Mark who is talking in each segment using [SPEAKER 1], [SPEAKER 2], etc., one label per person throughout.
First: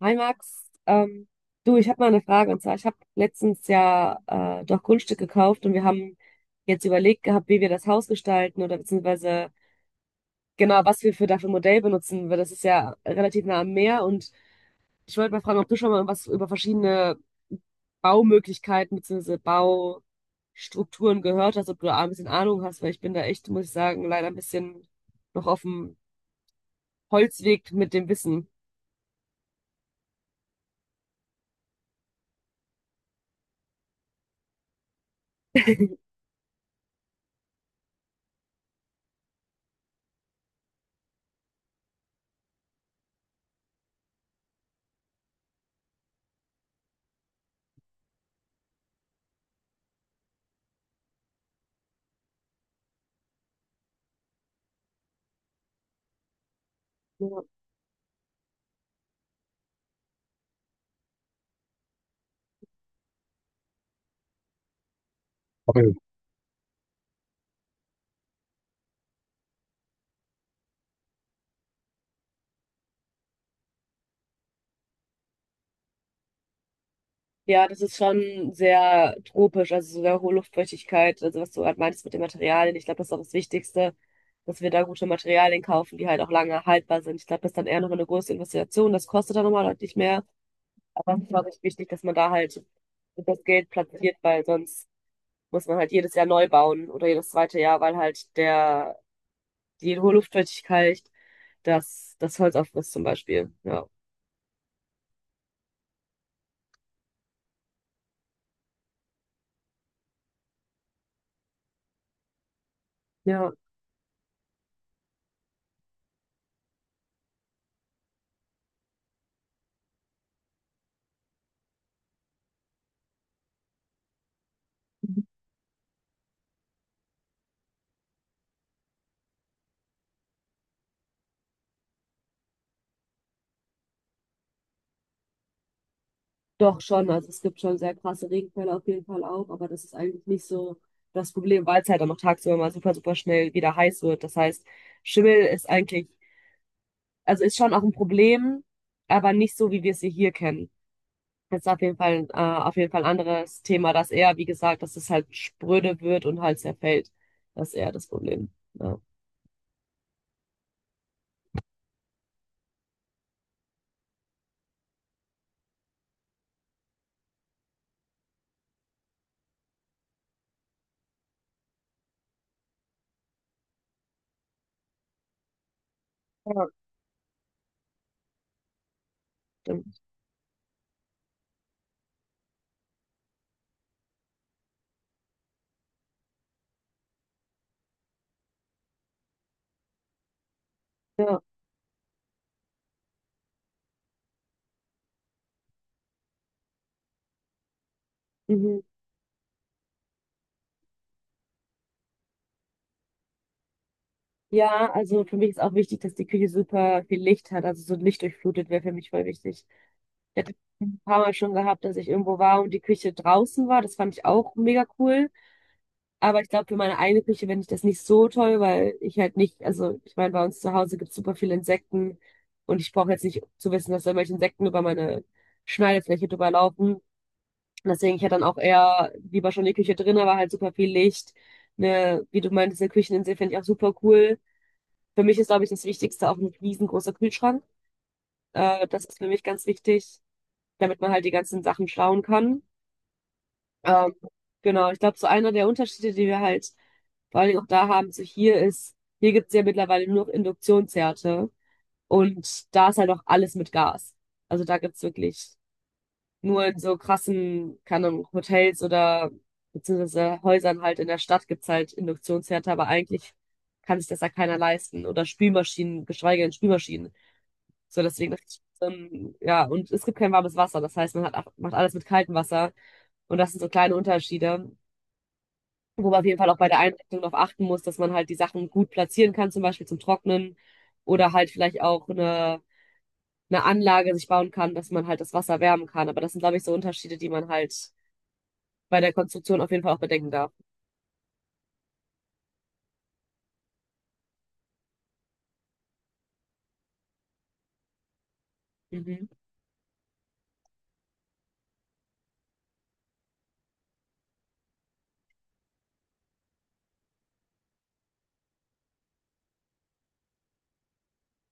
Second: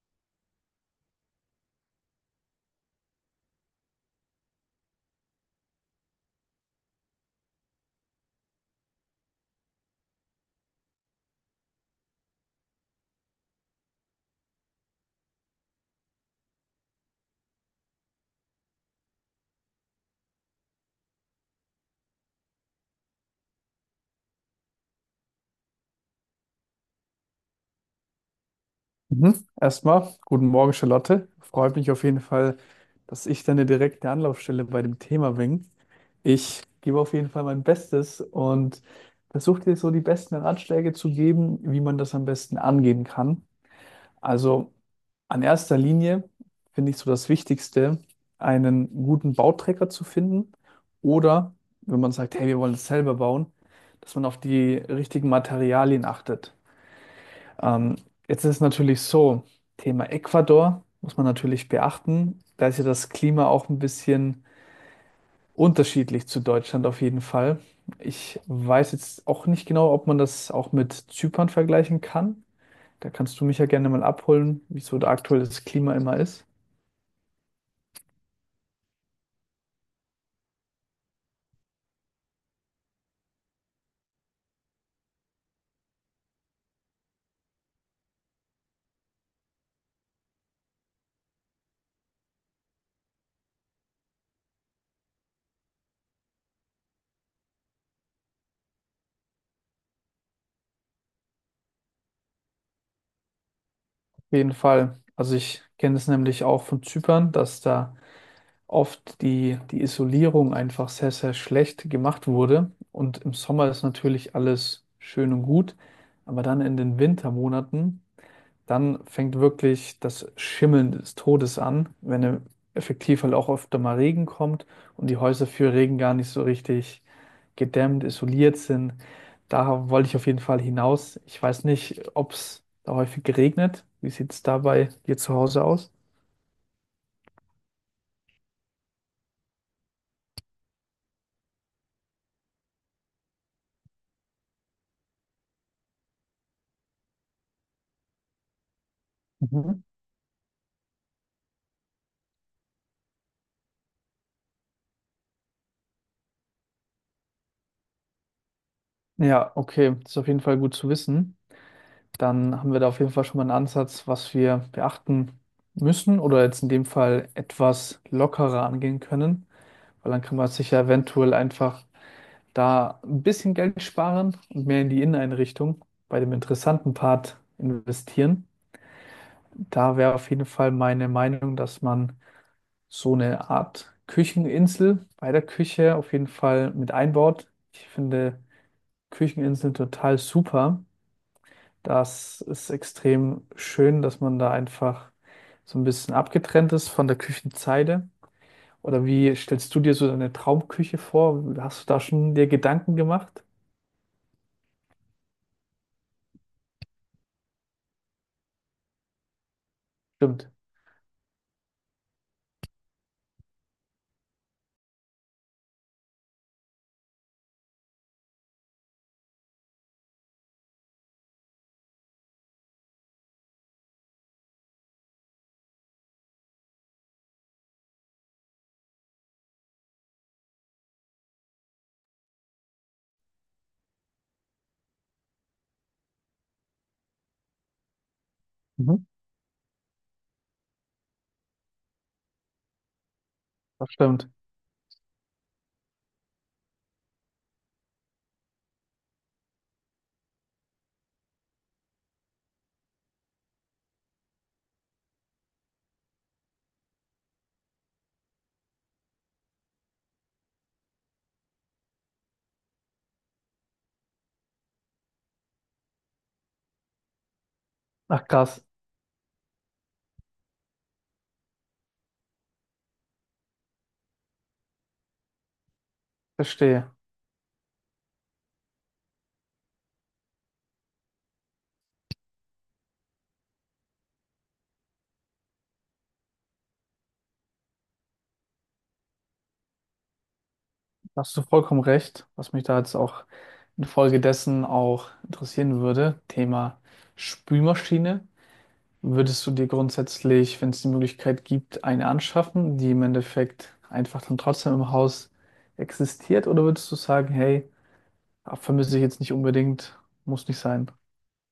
[SPEAKER 1] Hi Max, du, ich habe mal eine Frage. Und zwar, ich habe letztens ja doch Grundstück gekauft und wir haben jetzt überlegt gehabt, wie wir das Haus gestalten oder beziehungsweise genau, was wir für dafür Modell benutzen, weil das ist ja relativ nah am Meer. Und ich wollte mal fragen, ob du schon mal was über verschiedene Baumöglichkeiten beziehungsweise Baustrukturen gehört hast, ob du da ein bisschen Ahnung hast, weil ich bin da echt, muss ich sagen, leider ein bisschen noch auf dem Holzweg mit dem Wissen.
[SPEAKER 2] Mhm. Erstmal, guten Morgen, Charlotte. Freut mich auf jeden Fall, dass ich deine direkte Anlaufstelle bei dem Thema bin. Ich gebe auf jeden Fall mein Bestes und versuche dir so die besten Ratschläge zu geben, wie man das am besten angehen kann. Also an erster Linie finde ich so das Wichtigste, einen guten Bauträger zu finden oder wenn man sagt, hey, wir wollen es selber bauen, dass man auf die richtigen Materialien achtet.
[SPEAKER 1] Ja.
[SPEAKER 2] Ähm, jetzt ist es natürlich so, Thema Ecuador muss man natürlich beachten. Da ist ja das Klima auch ein bisschen unterschiedlich zu Deutschland auf jeden Fall. Ich weiß jetzt auch nicht genau, ob man das auch mit Zypern vergleichen kann. Da kannst du mich ja gerne mal abholen, wieso da aktuell das Klima immer ist.
[SPEAKER 1] Ja, das ist schon sehr tropisch, also sehr hohe Luftfeuchtigkeit, also was du gerade meintest mit den Materialien. Ich glaube, das ist auch das Wichtigste, dass wir da gute Materialien kaufen, die halt auch lange haltbar sind. Ich glaube, das ist dann eher noch eine große Investition. Das kostet dann nochmal deutlich mehr. Aber es ist, glaube ich, wichtig, dass man da halt das Geld platziert, weil sonst muss man halt jedes Jahr neu bauen oder jedes zweite Jahr, weil halt der, die hohe Luftfeuchtigkeit das Holz auffrisst zum Beispiel. Ja.
[SPEAKER 2] Auf jeden Fall. Also ich kenne es nämlich auch von Zypern, dass da oft die Isolierung einfach sehr, sehr schlecht gemacht wurde. Und im
[SPEAKER 1] Ja.
[SPEAKER 2] Sommer ist natürlich alles schön und gut, aber dann in den Wintermonaten, dann fängt wirklich das Schimmeln des Todes an, wenn effektiv halt auch öfter mal Regen kommt und die Häuser für Regen gar nicht so richtig gedämmt, isoliert sind. Da wollte ich auf jeden Fall hinaus. Ich weiß nicht, ob es da häufig regnet. Wie sieht es da bei dir zu Hause aus?
[SPEAKER 1] Doch schon, also es gibt schon sehr krasse Regenfälle auf jeden Fall auch, aber das ist eigentlich nicht so das Problem, weil es halt dann noch tagsüber mal super, super schnell wieder heiß wird. Das heißt, Schimmel ist eigentlich, also ist schon auch ein Problem, aber nicht so, wie
[SPEAKER 2] Mhm.
[SPEAKER 1] wir es hier kennen. Das ist auf jeden Fall ein anderes Thema, dass eher, wie gesagt, dass es halt spröde wird und halt zerfällt. Das ist eher das Problem. Ja.
[SPEAKER 2] Ja, okay, das ist auf jeden Fall gut zu wissen. Dann haben wir da auf jeden Fall schon mal einen Ansatz, was wir beachten müssen oder jetzt in dem Fall etwas lockerer angehen können, weil dann kann man sich ja eventuell einfach da ein bisschen Geld sparen und mehr in die Inneneinrichtung bei dem
[SPEAKER 1] Ja,
[SPEAKER 2] interessanten Part investieren. Da
[SPEAKER 1] stimmt.
[SPEAKER 2] wäre auf jeden Fall meine Meinung, dass man so eine Art Kücheninsel bei der Küche auf jeden Fall mit einbaut. Ich finde Kücheninseln total super.
[SPEAKER 1] Ja.
[SPEAKER 2] Das ist extrem schön, dass man da einfach so ein bisschen abgetrennt ist von der Küchenzeile.
[SPEAKER 1] Mhm.
[SPEAKER 2] Oder wie stellst du dir so deine Traumküche vor? Hast du da schon dir Gedanken gemacht?
[SPEAKER 1] Ja, also für mich ist auch wichtig, dass die Küche super viel Licht hat. Also so lichtdurchflutet wäre für mich voll wichtig. Ich
[SPEAKER 2] Stimmt.
[SPEAKER 1] hatte ein paar Mal schon gehabt, dass ich irgendwo war und die Küche draußen war. Das fand ich auch mega cool. Aber ich glaube, für meine eigene Küche fände ich das nicht so toll, weil ich halt nicht, also ich meine, bei uns zu Hause gibt es super viele Insekten und ich brauche jetzt nicht zu wissen, dass da irgendwelche Insekten über meine Schneidefläche drüber laufen. Und deswegen, ich hätte dann auch eher lieber schon die Küche drin, aber halt super viel Licht. Ne, wie du meintest, eine Kücheninsel fände ich auch super cool. Für mich ist, glaube ich, das Wichtigste auch ein riesengroßer Kühlschrank. Äh,
[SPEAKER 2] Mhm.
[SPEAKER 1] das ist für mich ganz wichtig, damit man halt die ganzen Sachen schauen kann.
[SPEAKER 2] Das
[SPEAKER 1] Ähm,
[SPEAKER 2] stimmt.
[SPEAKER 1] genau, ich glaube, so einer der Unterschiede, die wir halt vor allen Dingen auch da haben, so hier ist, hier gibt's ja mittlerweile nur noch Induktionsherde und da ist halt auch alles mit Gas. Also da gibt's wirklich nur in so krassen, keine Ahnung, Hotels oder beziehungsweise Häusern halt in der Stadt gibt's halt Induktionsherde, aber eigentlich kann sich das ja keiner leisten. Oder Spülmaschinen, geschweige denn Spülmaschinen. So,
[SPEAKER 2] Ach
[SPEAKER 1] deswegen, das ist
[SPEAKER 2] krass,
[SPEAKER 1] schon, ja, und es gibt kein warmes Wasser. Das heißt, man hat, auch- macht alles mit kaltem Wasser. Und das sind so kleine Unterschiede, wo man auf jeden Fall auch bei der
[SPEAKER 2] verstehe.
[SPEAKER 1] Einrichtung darauf achten muss, dass man halt die Sachen gut platzieren kann, zum Beispiel zum Trocknen oder halt vielleicht auch eine Anlage sich bauen kann, dass man halt das Wasser wärmen kann. Aber das sind, glaube ich, so Unterschiede, die man halt bei der Konstruktion auf jeden Fall auch bedenken darf.
[SPEAKER 2] Da hast du vollkommen recht, was mich da jetzt auch infolgedessen auch interessieren würde. Thema Spülmaschine.
[SPEAKER 1] Mhm.
[SPEAKER 2] Würdest du dir grundsätzlich, wenn es die Möglichkeit gibt, eine anschaffen, die im Endeffekt einfach dann trotzdem im Haus existiert? Oder würdest du sagen, hey, ah, vermisse ich jetzt nicht unbedingt, muss nicht sein?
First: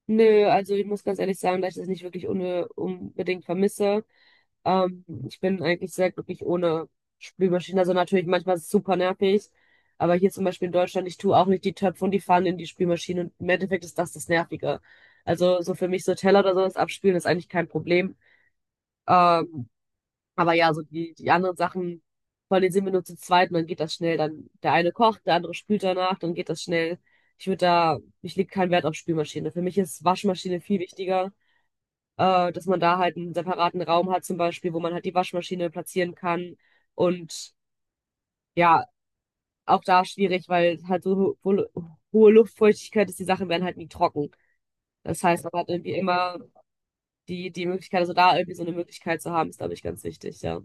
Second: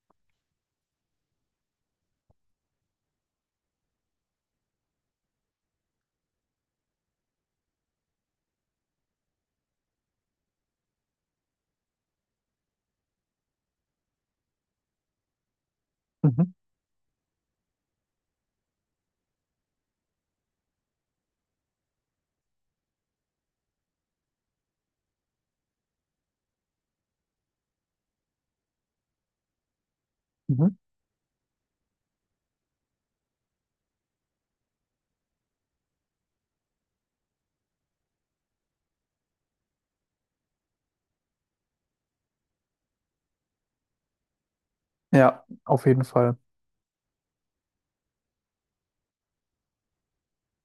[SPEAKER 1] Nö, also ich muss ganz ehrlich sagen, dass ich das nicht wirklich un unbedingt vermisse. Ich bin eigentlich sehr glücklich ohne Spülmaschine. Also natürlich manchmal ist es super nervig. Aber hier zum Beispiel in Deutschland, ich tue auch nicht die Töpfe und die Pfannen in die Spülmaschine. Und im Endeffekt ist das das Nervige. Also so für mich so Teller
[SPEAKER 2] Mhm.
[SPEAKER 1] oder sowas abspülen ist eigentlich kein Problem. Ähm, aber ja, so die anderen Sachen, vor allem sind wir nur zu zweit und dann geht das schnell. Dann der eine kocht, der andere spült danach, dann geht das schnell. Ich würde da, ich lege keinen Wert auf Spülmaschine. Für mich ist Waschmaschine
[SPEAKER 2] Mhm.
[SPEAKER 1] viel wichtiger, dass man da halt einen separaten Raum hat, zum Beispiel, wo man halt die Waschmaschine platzieren kann. Und ja, auch da schwierig, weil halt so ho ho hohe Luftfeuchtigkeit ist, die Sachen werden halt nie trocken. Das heißt,
[SPEAKER 2] Ja,
[SPEAKER 1] man hat
[SPEAKER 2] auf
[SPEAKER 1] irgendwie
[SPEAKER 2] jeden Fall.
[SPEAKER 1] immer die Möglichkeit, also da irgendwie so eine Möglichkeit zu haben, ist, glaube ich, ganz wichtig, ja.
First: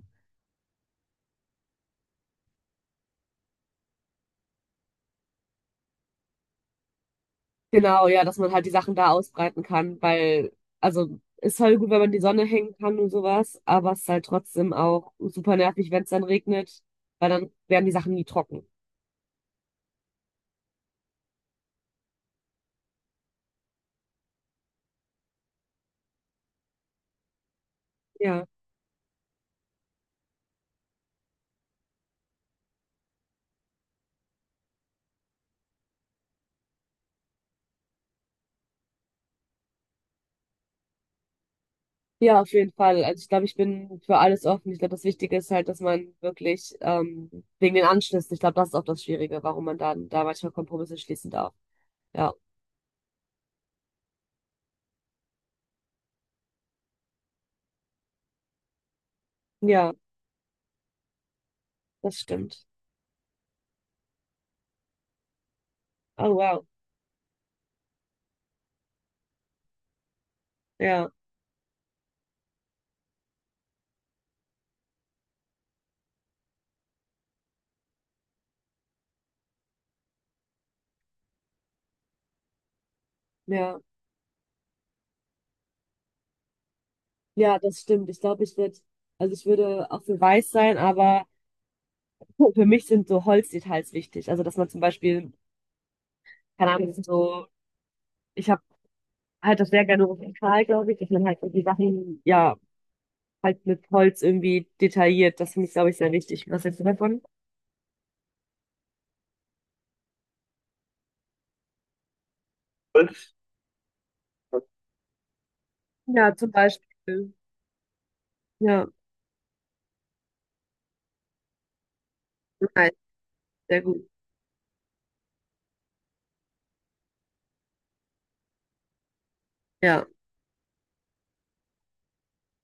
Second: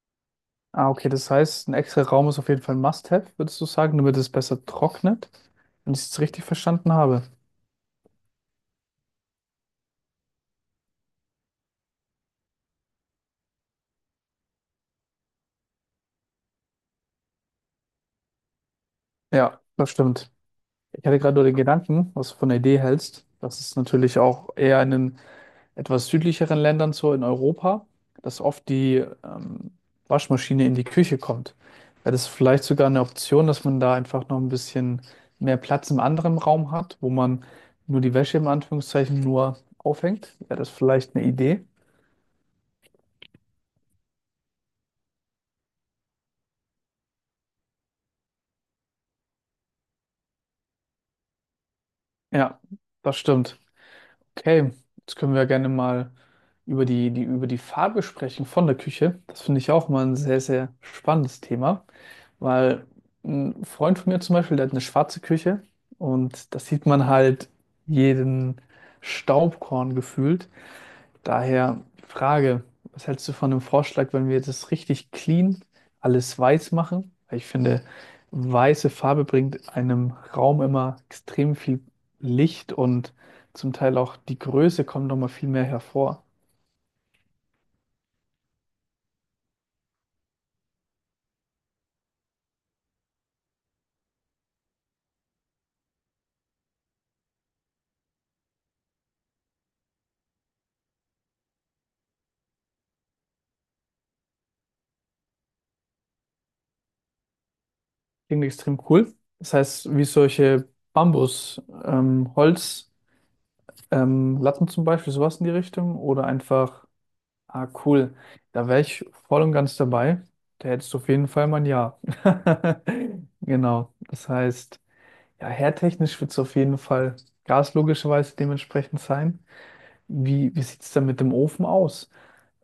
[SPEAKER 2] Ah, okay, das heißt, ein extra Raum ist auf jeden Fall ein Must-have, würdest du sagen, damit es besser trocknet, wenn ich es jetzt richtig verstanden habe.
[SPEAKER 1] Genau, ja, dass man halt die Sachen da ausbreiten kann, weil, also, ist halt gut, wenn man die Sonne hängen kann und sowas, aber es ist halt trotzdem auch super nervig, wenn es dann regnet, weil dann werden die Sachen nie trocken.
[SPEAKER 2] Ja, das stimmt. Ich hatte gerade nur den Gedanken, was du von der Idee hältst, dass es natürlich auch eher in den etwas südlicheren Ländern so in Europa, dass
[SPEAKER 1] Ja.
[SPEAKER 2] oft die ähm, Waschmaschine in die Küche kommt. Wäre das vielleicht sogar eine Option, dass man da einfach noch ein bisschen mehr Platz im anderen Raum hat, wo man nur die Wäsche im Anführungszeichen nur aufhängt? Wäre das vielleicht eine Idee?
[SPEAKER 1] Ja, auf jeden Fall. Also ich glaube, ich bin für alles offen. Ich glaube, das Wichtige ist halt, dass man wirklich wegen den Anschlüssen, ich glaube, das ist auch das Schwierige, warum man da manchmal Kompromisse schließen darf. Ja,
[SPEAKER 2] Ja, das stimmt. Okay, jetzt können wir gerne mal über über die Farbe sprechen von der Küche. Das finde ich auch
[SPEAKER 1] ja,
[SPEAKER 2] mal ein sehr, sehr spannendes Thema.
[SPEAKER 1] das stimmt.
[SPEAKER 2] Weil ein Freund von mir zum Beispiel, der hat eine schwarze Küche
[SPEAKER 1] Oh,
[SPEAKER 2] und da
[SPEAKER 1] wow.
[SPEAKER 2] sieht man halt jeden Staubkorn gefühlt.
[SPEAKER 1] Ja,
[SPEAKER 2] Daher die Frage, was hältst du von dem Vorschlag, wenn wir das richtig clean alles weiß machen? Weil ich finde, weiße Farbe bringt einem Raum immer extrem viel Licht und zum
[SPEAKER 1] ja,
[SPEAKER 2] Teil auch die Größe kommt nochmal viel mehr hervor.
[SPEAKER 1] ja, das stimmt. Ich glaube, also ich würde auch für weiß sein, aber für mich sind so Holzdetails wichtig. Also, dass man zum Beispiel, keine Ahnung, so, ich habe halt das sehr gerne rustikal, glaube ich, dass man halt so die Sachen, ja, halt mit Holz irgendwie detailliert. Das finde ich, glaube ich, sehr wichtig. Was hältst du davon?
[SPEAKER 2] Klingt extrem cool. Das heißt, wie solche Bambus, Holz. Latten zum Beispiel, sowas in die Richtung oder
[SPEAKER 1] Ja, zum
[SPEAKER 2] einfach,
[SPEAKER 1] Beispiel.
[SPEAKER 2] ah cool, da wäre
[SPEAKER 1] Ja,
[SPEAKER 2] ich voll und ganz dabei. Da hättest du auf jeden Fall mein Ja.
[SPEAKER 1] nein, sehr
[SPEAKER 2] Genau,
[SPEAKER 1] gut.
[SPEAKER 2] das heißt, ja, herdtechnisch wird es auf jeden Fall Gas logischerweise dementsprechend sein.
[SPEAKER 1] Ja,
[SPEAKER 2] Wie sieht es denn mit dem Ofen aus?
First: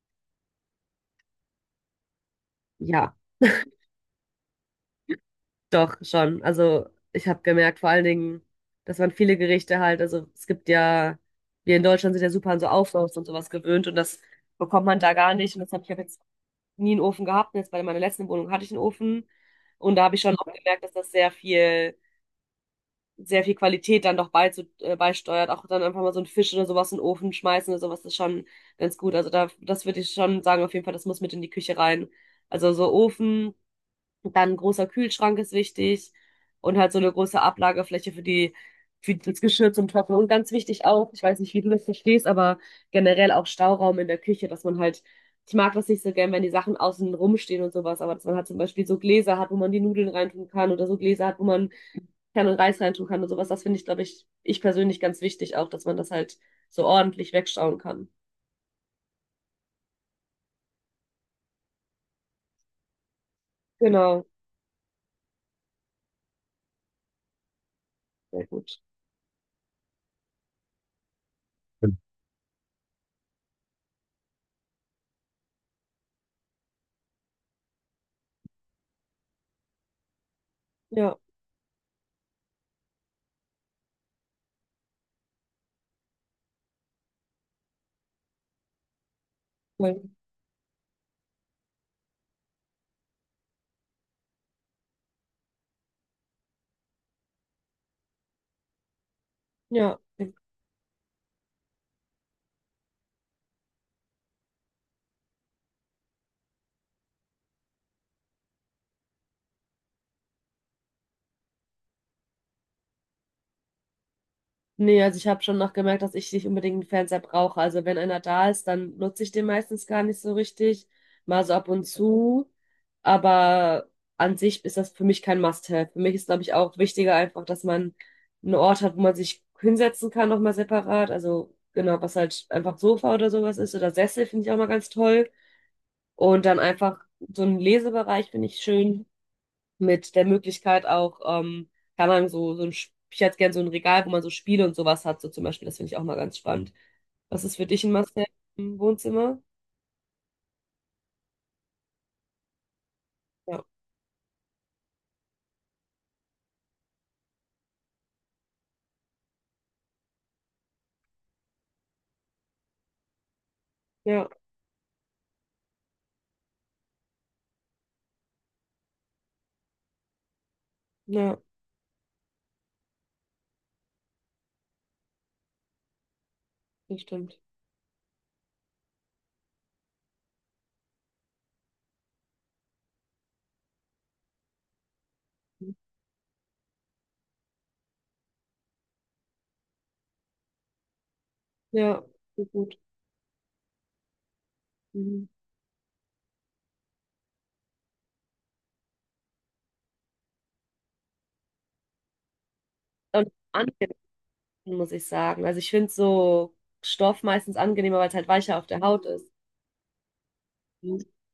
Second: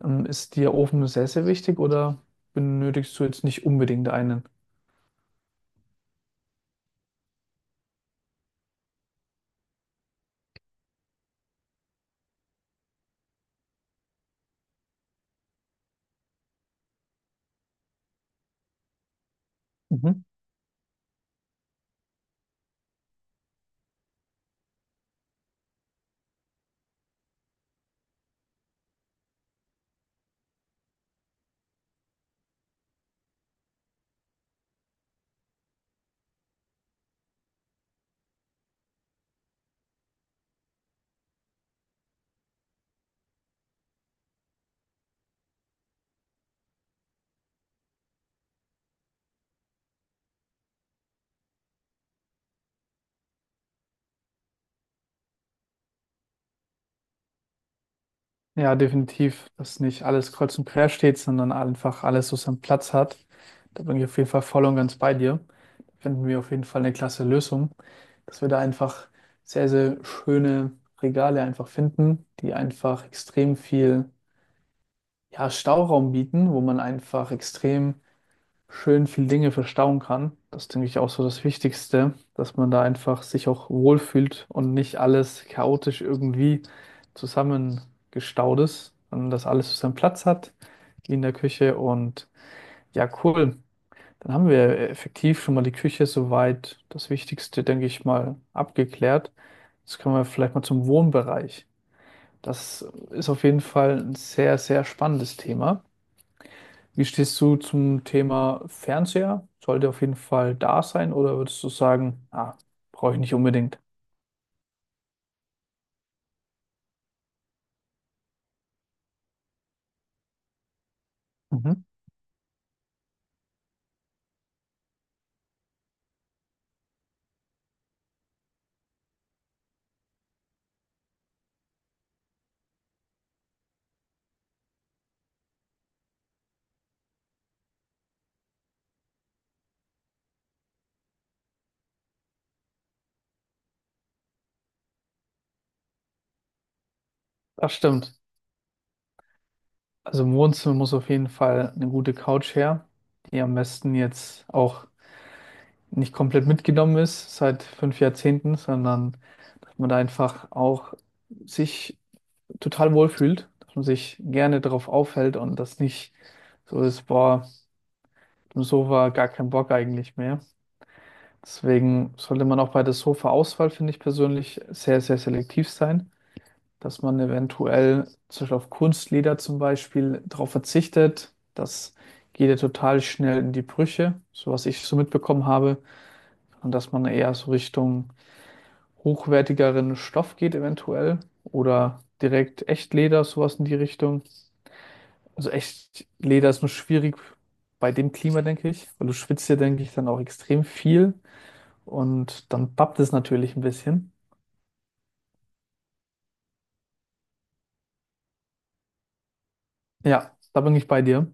[SPEAKER 2] Ist dir Ofen sehr, sehr wichtig oder
[SPEAKER 1] ja,
[SPEAKER 2] benötigst du jetzt nicht unbedingt einen?
[SPEAKER 1] doch, schon. Also ich habe gemerkt, vor allen Dingen, dass man viele Gerichte halt, also es gibt ja, wir in Deutschland sind ja super an so Auflauf und sowas gewöhnt und das bekommt man da gar nicht. Und das habe ich hab jetzt nie einen Ofen gehabt. Und jetzt bei meiner letzten Wohnung hatte ich einen Ofen und da habe ich
[SPEAKER 2] Mhm.
[SPEAKER 1] schon auch gemerkt, dass das sehr viel Qualität dann doch beizu beisteuert. Auch dann einfach mal so einen Fisch oder sowas in den Ofen schmeißen oder sowas ist schon ganz gut. Also da, das würde ich schon sagen, auf jeden Fall, das muss mit in die Küche rein. Also so Ofen, dann ein großer Kühlschrank ist wichtig und halt so eine große Ablagefläche für für das Geschirr zum Trocknen. Und ganz wichtig auch, ich weiß nicht, wie du das verstehst, aber generell auch Stauraum in der Küche, dass man halt, ich mag das nicht so gern, wenn die Sachen außen rumstehen und sowas, aber dass man halt zum Beispiel so Gläser hat, wo man die Nudeln reintun kann oder so Gläser hat, wo man kann und Reis reintun kann und sowas. Das finde ich, glaube ich, ich persönlich ganz wichtig auch, dass man das halt so ordentlich wegschauen kann.
[SPEAKER 2] Ja, definitiv, dass nicht alles kreuz und quer steht, sondern einfach alles so seinen Platz hat. Da bin ich auf
[SPEAKER 1] Genau,
[SPEAKER 2] jeden Fall voll und ganz bei dir. Da finden wir auf jeden Fall eine klasse Lösung, dass
[SPEAKER 1] sehr
[SPEAKER 2] wir da
[SPEAKER 1] gut.
[SPEAKER 2] einfach sehr, sehr schöne Regale einfach
[SPEAKER 1] Hm.
[SPEAKER 2] finden, die einfach extrem viel, ja, Stauraum bieten, wo man einfach extrem schön viel Dinge verstauen kann. Das denke ich auch
[SPEAKER 1] Ja,
[SPEAKER 2] so das Wichtigste, dass man da einfach sich auch wohlfühlt und nicht alles chaotisch irgendwie zusammengestaut ist, sondern dass alles so seinen
[SPEAKER 1] voll.
[SPEAKER 2] Platz hat, wie in der Küche. Und ja, cool. Dann haben wir effektiv schon mal die Küche soweit das Wichtigste, denke ich mal, abgeklärt.
[SPEAKER 1] Ja.
[SPEAKER 2] Jetzt kommen wir vielleicht mal zum Wohnbereich. Das ist auf jeden Fall ein sehr, sehr spannendes Thema. Wie stehst du zum Thema Fernseher? Sollte auf jeden Fall da sein oder würdest du sagen, ah, brauche ich nicht unbedingt?
[SPEAKER 1] Nee, also ich habe schon noch gemerkt, dass ich nicht unbedingt einen Fernseher brauche. Also wenn einer da ist, dann nutze ich den meistens gar nicht so richtig. Mal so ab
[SPEAKER 2] Mhm.
[SPEAKER 1] und zu. Aber an sich ist das für mich kein Must-have. Für mich ist, glaube ich, auch wichtiger einfach, dass man einen Ort hat, wo man sich hinsetzen kann, nochmal separat. Also genau, was halt einfach Sofa oder sowas ist. Oder Sessel finde ich auch mal ganz toll. Und dann einfach so einen Lesebereich finde ich schön mit der Möglichkeit auch, kann man so ich hätte gern so ein Regal, wo man so Spiele und sowas hat, so zum Beispiel, das finde ich auch mal ganz spannend. Was ist für
[SPEAKER 2] Das
[SPEAKER 1] dich ein
[SPEAKER 2] stimmt.
[SPEAKER 1] Must-have im Wohnzimmer?
[SPEAKER 2] Also im Wohnzimmer muss auf jeden Fall eine gute Couch her, die am
[SPEAKER 1] Ja,
[SPEAKER 2] besten jetzt auch nicht komplett mitgenommen ist seit fünf Jahrzehnten, sondern dass man da einfach auch sich total wohlfühlt, dass man sich
[SPEAKER 1] ja,
[SPEAKER 2] gerne darauf aufhält und das nicht so ist, boah, im Sofa gar kein Bock eigentlich mehr.
[SPEAKER 1] ja,
[SPEAKER 2] Deswegen sollte man auch bei der Sofa-Auswahl, finde ich persönlich, sehr, sehr selektiv sein,
[SPEAKER 1] das
[SPEAKER 2] dass man
[SPEAKER 1] stimmt.
[SPEAKER 2] eventuell zum Beispiel auf Kunstleder zum Beispiel darauf verzichtet. Das geht ja total schnell in die Brüche, so was ich so mitbekommen habe. Und dass man eher so Richtung hochwertigeren Stoff geht eventuell oder
[SPEAKER 1] Ja, so
[SPEAKER 2] direkt
[SPEAKER 1] gut.
[SPEAKER 2] Echtleder, sowas in die Richtung.
[SPEAKER 1] Mhm.
[SPEAKER 2] Also Echtleder ist nur schwierig bei dem Klima, denke ich, weil du schwitzt ja, denke ich, dann auch extrem viel. Und dann pappt es
[SPEAKER 1] Und
[SPEAKER 2] natürlich ein
[SPEAKER 1] angenehm,
[SPEAKER 2] bisschen.
[SPEAKER 1] muss ich sagen. Also ich finde so Stoff meistens angenehmer, weil es halt weicher auf der Haut ist.
[SPEAKER 2] Ja, da bin ich
[SPEAKER 1] Mhm.
[SPEAKER 2] bei dir,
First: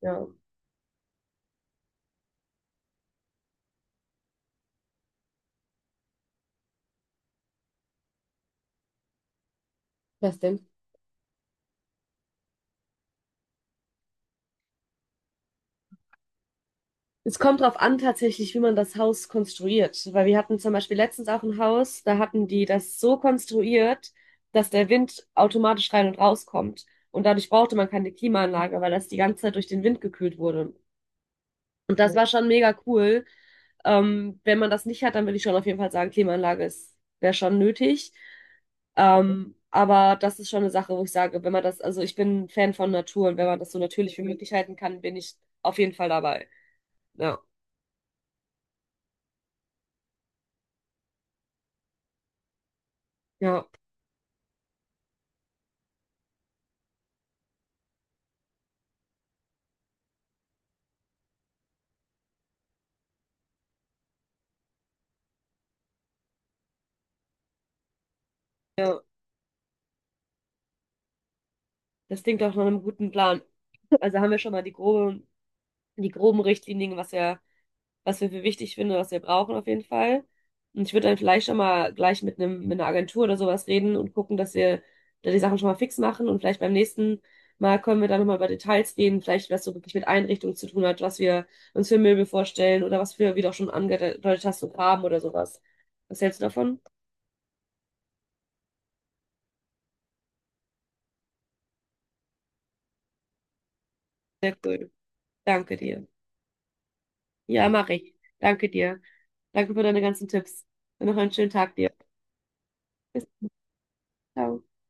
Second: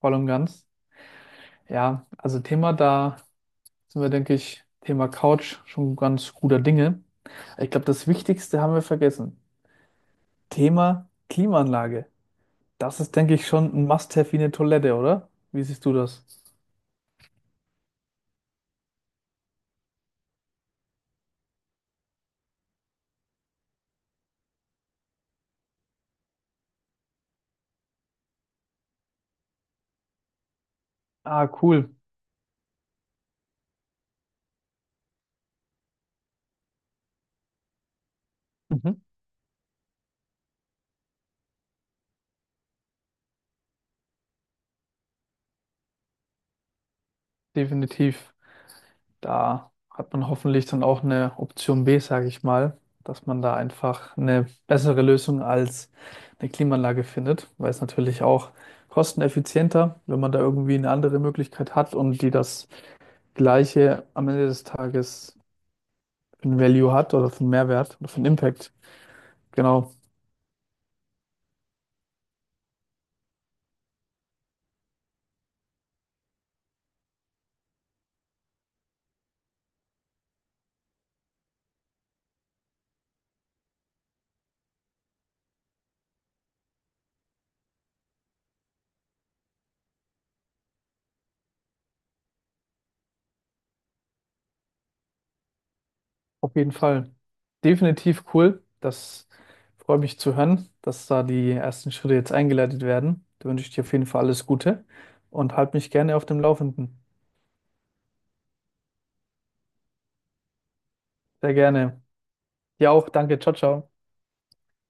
[SPEAKER 2] voll
[SPEAKER 1] Ja,
[SPEAKER 2] und ganz. Ja, also Thema, da sind wir, denke ich, Thema Couch schon ganz guter Dinge. Ich glaube, das Wichtigste haben wir vergessen.
[SPEAKER 1] was denn?
[SPEAKER 2] Thema Klimaanlage. Das ist, denke ich, schon ein Must-have wie eine Toilette, oder? Wie siehst du das?
[SPEAKER 1] Es kommt darauf an, tatsächlich, wie man das Haus konstruiert. Weil wir hatten zum Beispiel letztens auch ein Haus, da hatten die das so konstruiert, dass der Wind automatisch rein und rauskommt. Und dadurch brauchte man keine Klimaanlage, weil das die ganze Zeit durch den Wind gekühlt wurde.
[SPEAKER 2] Ah, cool.
[SPEAKER 1] Und das war schon mega cool. Wenn man das nicht hat, dann würde ich schon auf jeden Fall sagen, Klimaanlage ist, wäre schon nötig.
[SPEAKER 2] Mhm.
[SPEAKER 1] Aber das ist schon eine Sache, wo ich sage, wenn man das, also ich bin ein Fan von Natur und wenn man das so natürlich wie möglich halten kann, bin ich auf jeden Fall dabei. Ja,
[SPEAKER 2] Definitiv. Da hat man hoffentlich dann auch eine Option B, sage ich mal, dass man da
[SPEAKER 1] ja,
[SPEAKER 2] einfach eine bessere Lösung als eine Klimaanlage findet, weil es natürlich auch kosteneffizienter, wenn man da irgendwie eine andere Möglichkeit hat und die das gleiche am Ende des Tages für einen Value hat oder für einen Mehrwert oder für einen Impact.
[SPEAKER 1] ja.
[SPEAKER 2] Genau,
[SPEAKER 1] Das klingt auch nach einem guten Plan. Also haben wir schon mal die groben Richtlinien, was wir für wichtig finden, was wir brauchen auf jeden Fall. Und ich würde dann vielleicht schon mal gleich mit einer Agentur oder sowas reden und gucken, dass wir da die Sachen schon mal fix machen. Und vielleicht beim nächsten Mal können wir dann nochmal über Details reden, vielleicht was so wirklich mit Einrichtung zu tun hat, was wir uns für Möbel vorstellen oder was wir, wie du auch schon angedeutet hast, so Farben oder sowas. Was hältst du
[SPEAKER 2] auf jeden
[SPEAKER 1] davon?
[SPEAKER 2] Fall. Definitiv cool. Das freut mich zu hören, dass da die ersten Schritte jetzt eingeleitet werden. Da wünsche ich dir auf jeden Fall alles
[SPEAKER 1] Sehr
[SPEAKER 2] Gute
[SPEAKER 1] cool.
[SPEAKER 2] und halt
[SPEAKER 1] Danke
[SPEAKER 2] mich
[SPEAKER 1] dir.
[SPEAKER 2] gerne auf dem Laufenden.
[SPEAKER 1] Ja, mache ich. Danke dir. Danke für deine ganzen Tipps. Und noch einen schönen
[SPEAKER 2] Sehr
[SPEAKER 1] Tag dir.
[SPEAKER 2] gerne. Ja auch,
[SPEAKER 1] Bis
[SPEAKER 2] danke. Ciao, ciao.
[SPEAKER 1] dann.